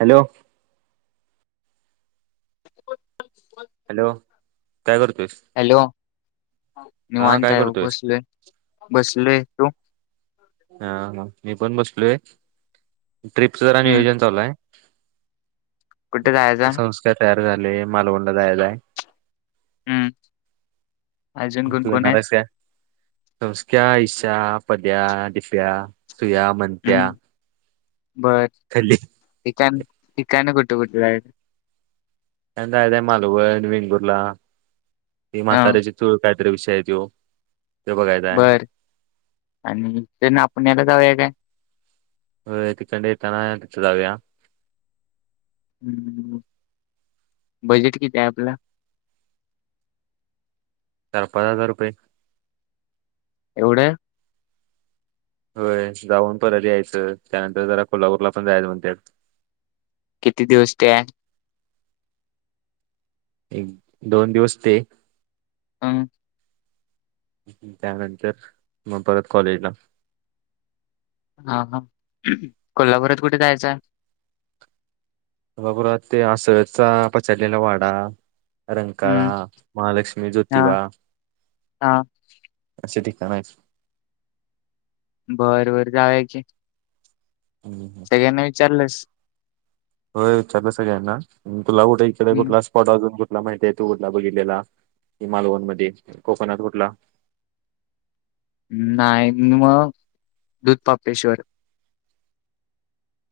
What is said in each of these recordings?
Hello [inaudible] hello काय करतोयस hello हा निवांत काय आहे बघ करतोयस बसलोय बसलोय तू हा हा मी पण बसलोय ट्रिपच जरा हम्म नियोजन चालू हाय कुठे जायचा संस्कार तयार झाले मालवणला जायला हम्म अजून कोण तू कोण आहेत येणारस का संस्क्या ईशा पद्या दिप्या सुया मंत्या हम्म बर ठिकाण ठिकानं कुठं कुठं जायचं जायचंय मालवण आणि वेंगुर्ला ही हा म्हाताऱ्याची चूळ का विषय हाय त्यो ते बघायचा आहे बर अ आणि त्यानी आपणाला जाऊया काय ओ तिकडताना येताना तिथ जाऊया हम् बजेट किती आहे आपला चार पाच हजार रुपये एवढं ढ होय जाऊन परत यायचं त्यानंतर जरा कोल्हापूरला पण जायचं म्हणतोय किती दिवस ते आहे एक दोन दिवस ते हा. त्यानंतरच मग परत कॉलेजला हा हा ह कोल्हापुरात कुठे जायचंय? रघुराज ते आसळचा पचडलेला वाडा हम्म रंकाळा, महालक्ष्मी, हा ज्योतिबा हा असे ते. त्यां मस बरं बरं जावूया की हम्म. सगळ्यांना विचारलंस स होय विचारलं सगळ्यां ना तुला कुठे इकडे हम्म कुठला स्पॉट अजून बघ तुला माहित आहे तू कुठला बघितलेला हि मालवण मध्ये कोकणात कुठला ररररर नाही मग दुधतापेश्वर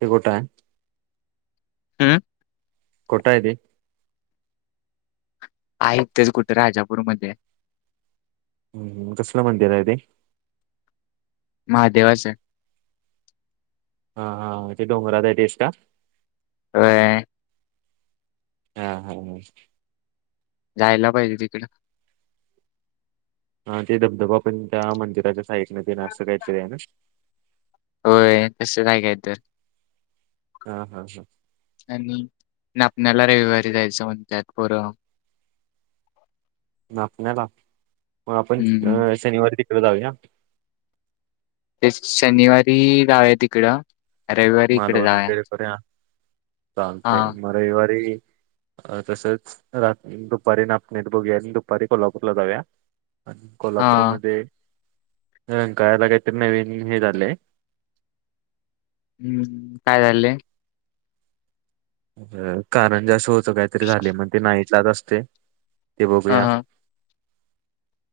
हे कुठाय हम्म म कुठाय रे? आहे इथेच कुठे राजापूरमध्ये हम्म कसलं मंदिर आहे ते? महादेवाचे हा हा ते ते डोंगराचा डेस्टा आहे अ ययय हा आ हा आ हा जायला पाहिजे तिकड. हा ते धबधबा पण त्या मंदिराच्या साइडने देनार असं काहीतरी आहे ना होय तसं काय काय काय तर हा हा हा आणि नापण्याला रविवारी जायचं म्हणत्यात पोर. नापण्याला मग आपण अ हम्म अ शनिवारी तिकडे जाऊया. ते शनिवारी जावे तिकडं रविवारी इकडे मालवण जाऊया वगैरे करा चालते हा म रविवारी अ तसंच रात्री दुपारी नापणीत बघूया आणि दुपारी कोल्हापूरला जाऊया. आणि हा कोल्हापूरमध्ये अ कायला [unintelligible] काहीतरी नवीन हे निघालय. हुं... काय झालंय? व्हय कारण ज्या अस होतं काहीतरी झाले मग ते नाईटलाच असतय. ते बघूया.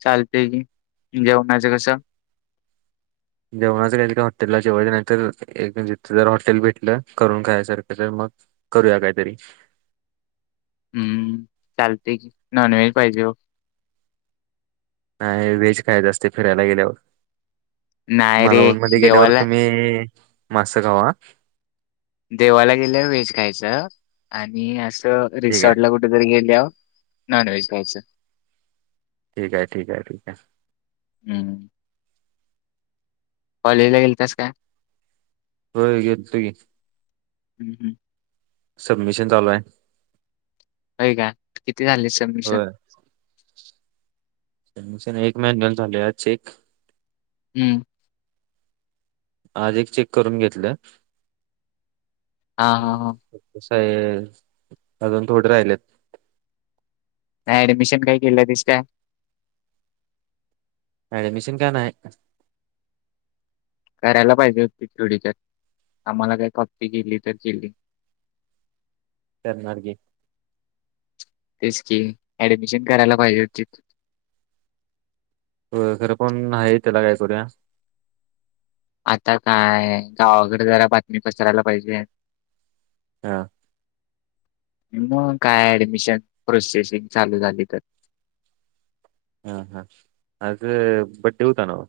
चालतेय की जेवणाचं कसं? जेवणाच काय तिथं हॉटेलला जेवायच नाही तर, एक तिथं जर हॉटेल भेटलं करून खायसारखं तर करूया कायतरी हम्म चालतयं की नॉन व्हेज पाहिजे बघ. नाय... व्हेज खायचं असतयं फिरायला गेल्यावर नाही रे मालवणमध्ये गेल्यावर देवाला तुम्ही मासं खावा. देवाला गेल्यावर व्हेज खायचं आणि असं ठीक आहे रिसॉर्ट कुठं तरी गेल्याव नॉनव्हेज खायच ठीक आहे ठीक आहे ठीक आहे हम्म कॉलेजला गेलतास काय होय गेलतो की हम्म हम्म सबमिशन चालू आहे होय काय किती झाले सबमीशन होय ना एक मॅच घऊन झाले आच एक हम्म आज एक चेक करून घेतलं हां, हां, हां. काय अजून थोडे राहिलेत नाही ऍडमिशन काही केलं तस का ऍडमिशन काय नाही करायला पाहिजे होती थवोडी तर आम्हाला काय खपती गिली तर जिली कर्नारकी तेच कि ऍडमिशन करायला पाहिजे होती खरं पण आहे त्याला काय करूया आता काय गावाकडे जरा बातमी पसरायला पाहिजे हा मग काय ऍडमिशन प्रोसेसिंग चालू झाली तर [inaudible] हा हा आज बडें हुता न्हव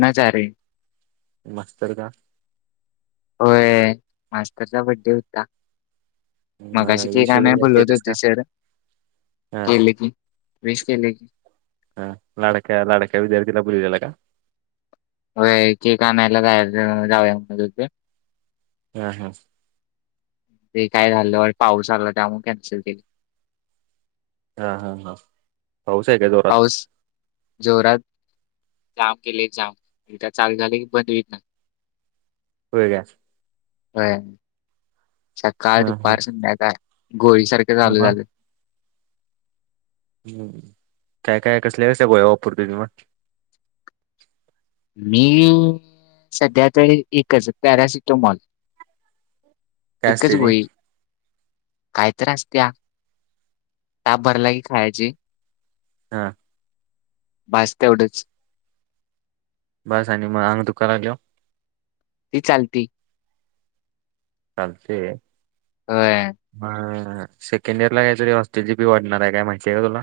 न जा रे मास्तर का होय. मास्तरचा बड्डे होता म मगाशी केक विश वगैरे आणायला काय बोलवत केलस का होते सर. हा केले की. विश केले की. हा लडक्या लडक्या विद्यार्थी दिलापला का ह क कामायला जायर जावया म्हण हम्म हम् ते काय झालं पाऊस आला त्यामुळे कॅन्सल केल हा हा हा पाऊस आहे काय जोरात पाऊस जोरात जाम केले जाम त्या चालू झाले की बंद होत ना होय का हो सकाळ हा हा दुपार संध्याकाळ काय गोळीसारखं चालू मग झालं हम् काय काय कसले कस आहे गोया पूर्गुजी म मी सध्या त एकच पॅरासिटोमॉल काय एकच असते ते गोळी काय तर असत्या ताप भरला की खायाची हा भाज ते एवढंच बस आणि आणि मग हग तु क आलो ती चालती चालते होय ह सेकंड इयर ला काहीतरी हॉस्टेल ची बी वाढणार आहे काय माहिती आहे का तुला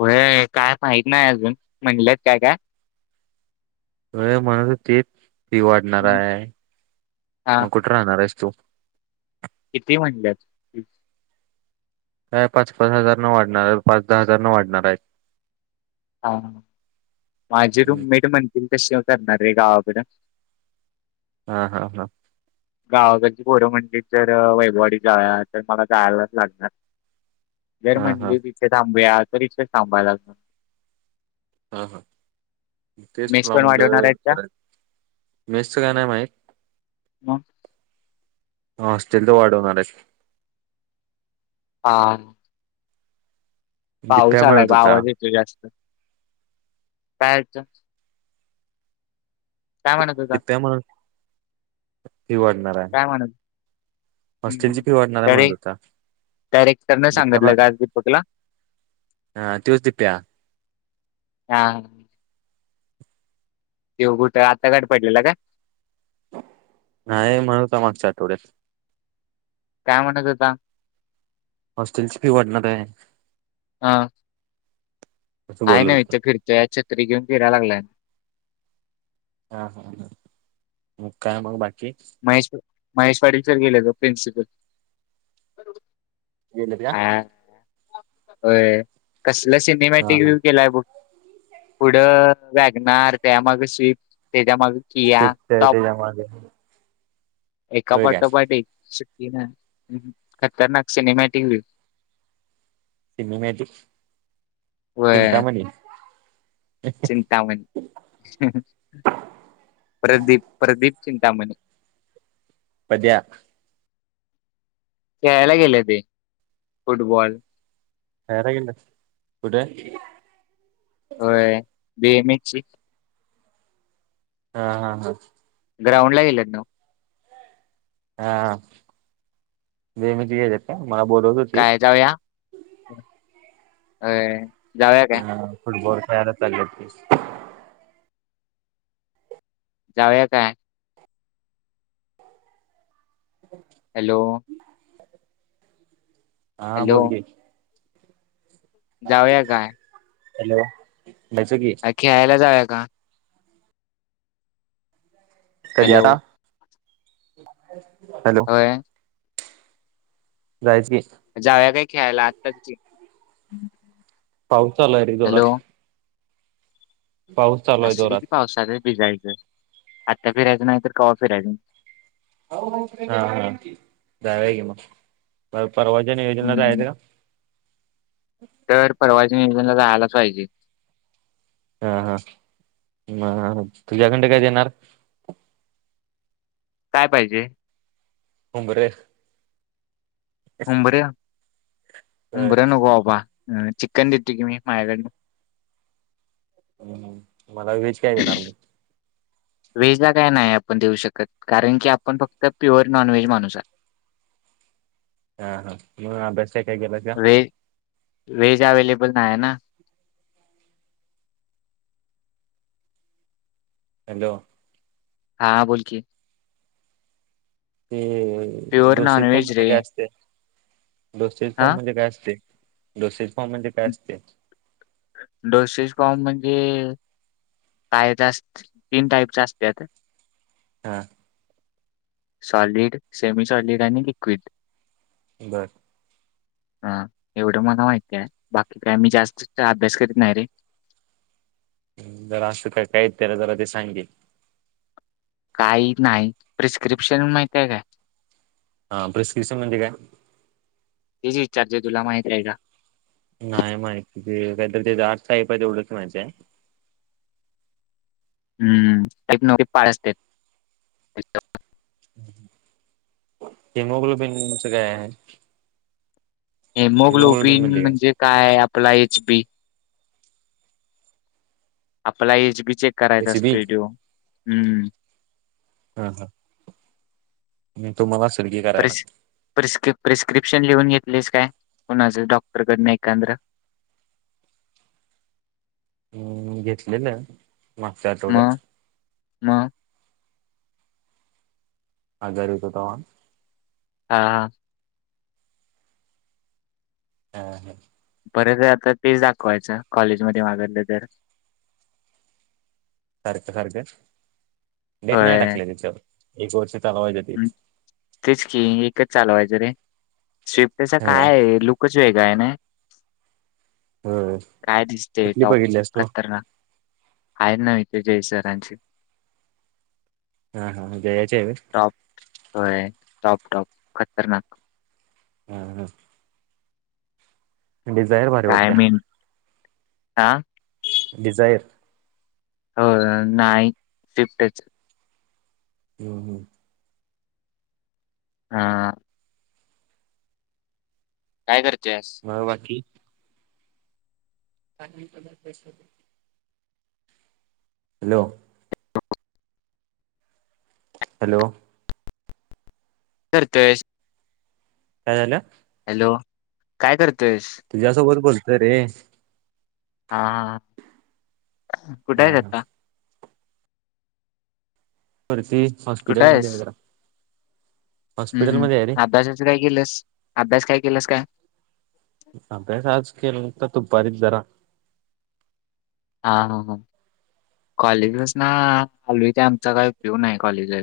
होय काय माहत नाही अजून म्हणलेत काय काय होय म्हणतहोतीत फी वाढणार हम्म. आहे हा मग कुठे राहणार आहे चो किती म्हणल्यात काय पाच पाच हजार न वाढणार पाच दहा हजार न वाढणार आहेत हा माझी हम्म. रुममेट म्हणती कसे करणार रे गावाकडे हा हा हा गावाकाची पोरं म्हणजे जर वैभववाडी तर मला जायलाच लागणार जर हा हा म्हणली तिथे थांबूया तर इिथेच थांबायलागत हा हा तेच तुला पण वाढवणार आहेत का म्हटलं मेस काही नाही माहीत [unintelligible] हॉस्टेल चे वाढवणारे हा दिप्या पाऊसालाय म्हणत बा होता आवाज येतो जास्त काय काय म्हणत होता? त्या म्हणे फी वाढणार आहे काय म्हणत हॉस्टेलची हम्म फी वाटणारा म्हणत तरी होता डायरेक्टरनं सांगितलं का आज दीपकला? हा तोयच दिप्या हा ते कुठे आता गाट पडलेला काय नाही म्हणूत मागच्या आठवड्यात काय म्हणत होता हॉस्टेलची फी वाढणार आहे अ असं आहे बोलत ना् होता. इथ फिरतो या छततरी घेऊन फिरायला लागलाय हा हा म काय मग बाकी महेश महेश पाटील सर गेले तर प्रिन्सिपल हा [unintelligible] होय कसलं हा सिनेमॅटिक हा व्ह्यू केलाय बग पुढं व्यागणार त्या मागे स्विपट त्यांच्यामागे ते किया टोप त्याच्या मागे एका होय काय पाठोपाठ एक खतरनाक cinema TV Cinemagic Chintamani Chintaman Pradeep Pradeep Chintamani पद्या खेळायला गेले ते फुटबॉल वरकन कुठे बे मी ची हा हा हा ग्राउंड ला गेलेत ना हा बेमती जात मला बोलवते काय जाऊया [unintelligible] हा फुटबॉल खेळायला चालेत जाऊया काय हॅलो हा हॅलो बोल की जाऊया काय हॅलो जायचं की अ खेळायला जाऊका कधी हॅलो आता होय राजगी जावया काय खेळायला आत्ताच पाऊसचालाय रे हॅलो जोरात पाऊस चालू आहे असेल जोरात की पावसात भिजायचं आता फिरायचं नाही तर कवा्हा फिरायचं [unintelligible] परवाजन योजना तर आहेत हम्म का नाला जालच पाहिजे हा हा ह तुझ्याकंडे काय देणार काय पाहिजे उंगरे उंबरे होय उंबरा नको बाबा हम चिकन देतूय की मी मायाकडंन हम्म मला व्हेज काय देणार मी व्हेज ला काय नाही आपण देऊ शकत कारण की आपण फक्त प्युअर नॉन व्हेज माणूस आह हह हा म अभ्यास काय काय केला त्व वेहेज अवेलेबल ना आहे ना हॅलो हा बोलकी हम् प्युअर दोसरी फॉर्म नॉनव्हेज मध्ये रे काय असते दोसरी फॉर्म हा मध्ये काय असते दोसरी डोसेस फोम म्हण ते [unintelligible] तीन टाईप असत हा सॉलिड सेमी सॉलिड आणि लिक्विड बर हा एवढं मला माहितय बाकी काय मी जास्त अभ्यास करीत नाही रे जरा असं काय काही त्याला जरा ते सांगेल काही नाही प्रिस्क्रिप्शन माहिती आहे काय हा प्रिस्क्रिप्शन म्हणजे काय चर्चे तुला माहित्या आहे का नाही माहिती ते काहीतरी ते [unintelligible] आहे तेवढंच माहिती आहे [inaudible] हम्म [unintelligible] पाळ असते हेिमोग्लोबिनचं काय आहे हेमोग्लोबिन म्हणजे काय आपला एच बी आपला एज बी चेक करायचा त्याची बी [unintelligible] हम् हम् हम पर करायला [unintelligible] आऊपशन लिहून घेतलेस काय कुणाच डॉक्टरकड नाही एकंद्र [inaudible] हम घेतलेलं मागच्या आठवड्यात मग मग हजर होतो तवा हा हा हा हा परत आता तेच दाखवायचं कॉलेजमध्येध्ये मागवलं तर सारखं सारखं डेट नाही होय टाकले त्याच्यावर एक वर्ष चालवायचं ते तेच की एकच चालवायचं रे शीफ्टच होय काय आहे लुकच वेगळा आहे ना होय काय दिसते कुठली टॉप बघितल्यास तू खतरनाक आहेय ना जय सराची हा- हा जय टॉपय टॉप- टॉप खतरनाक हम् -हम् डिझाईन भारी काय वाटत्या मिन हा डिझायर हो नाही शिफ्टच हम्म- हम् हा काय करते मग बाकी [unintelligible] का त पैस हॅलो हॅलो करतेस काय झालं हॅलो काय करतोयस तुझ्यासोबत बोलतोय रे हा ह कुठे हा हा आता पररती कुठे हॉस्पिटल मध्ये आहेस गं जरा हम्म -हम् हॉस्पिटलमध्ये आहे रे अभ्यासाच काय केलंस अभ्यास काय केलंस काय अभ्यास आज केलता दुपार जरा हा -हा -हा कॉलेजसन आलोय इथ आमचा काही उपयोग नाही कॉलेजला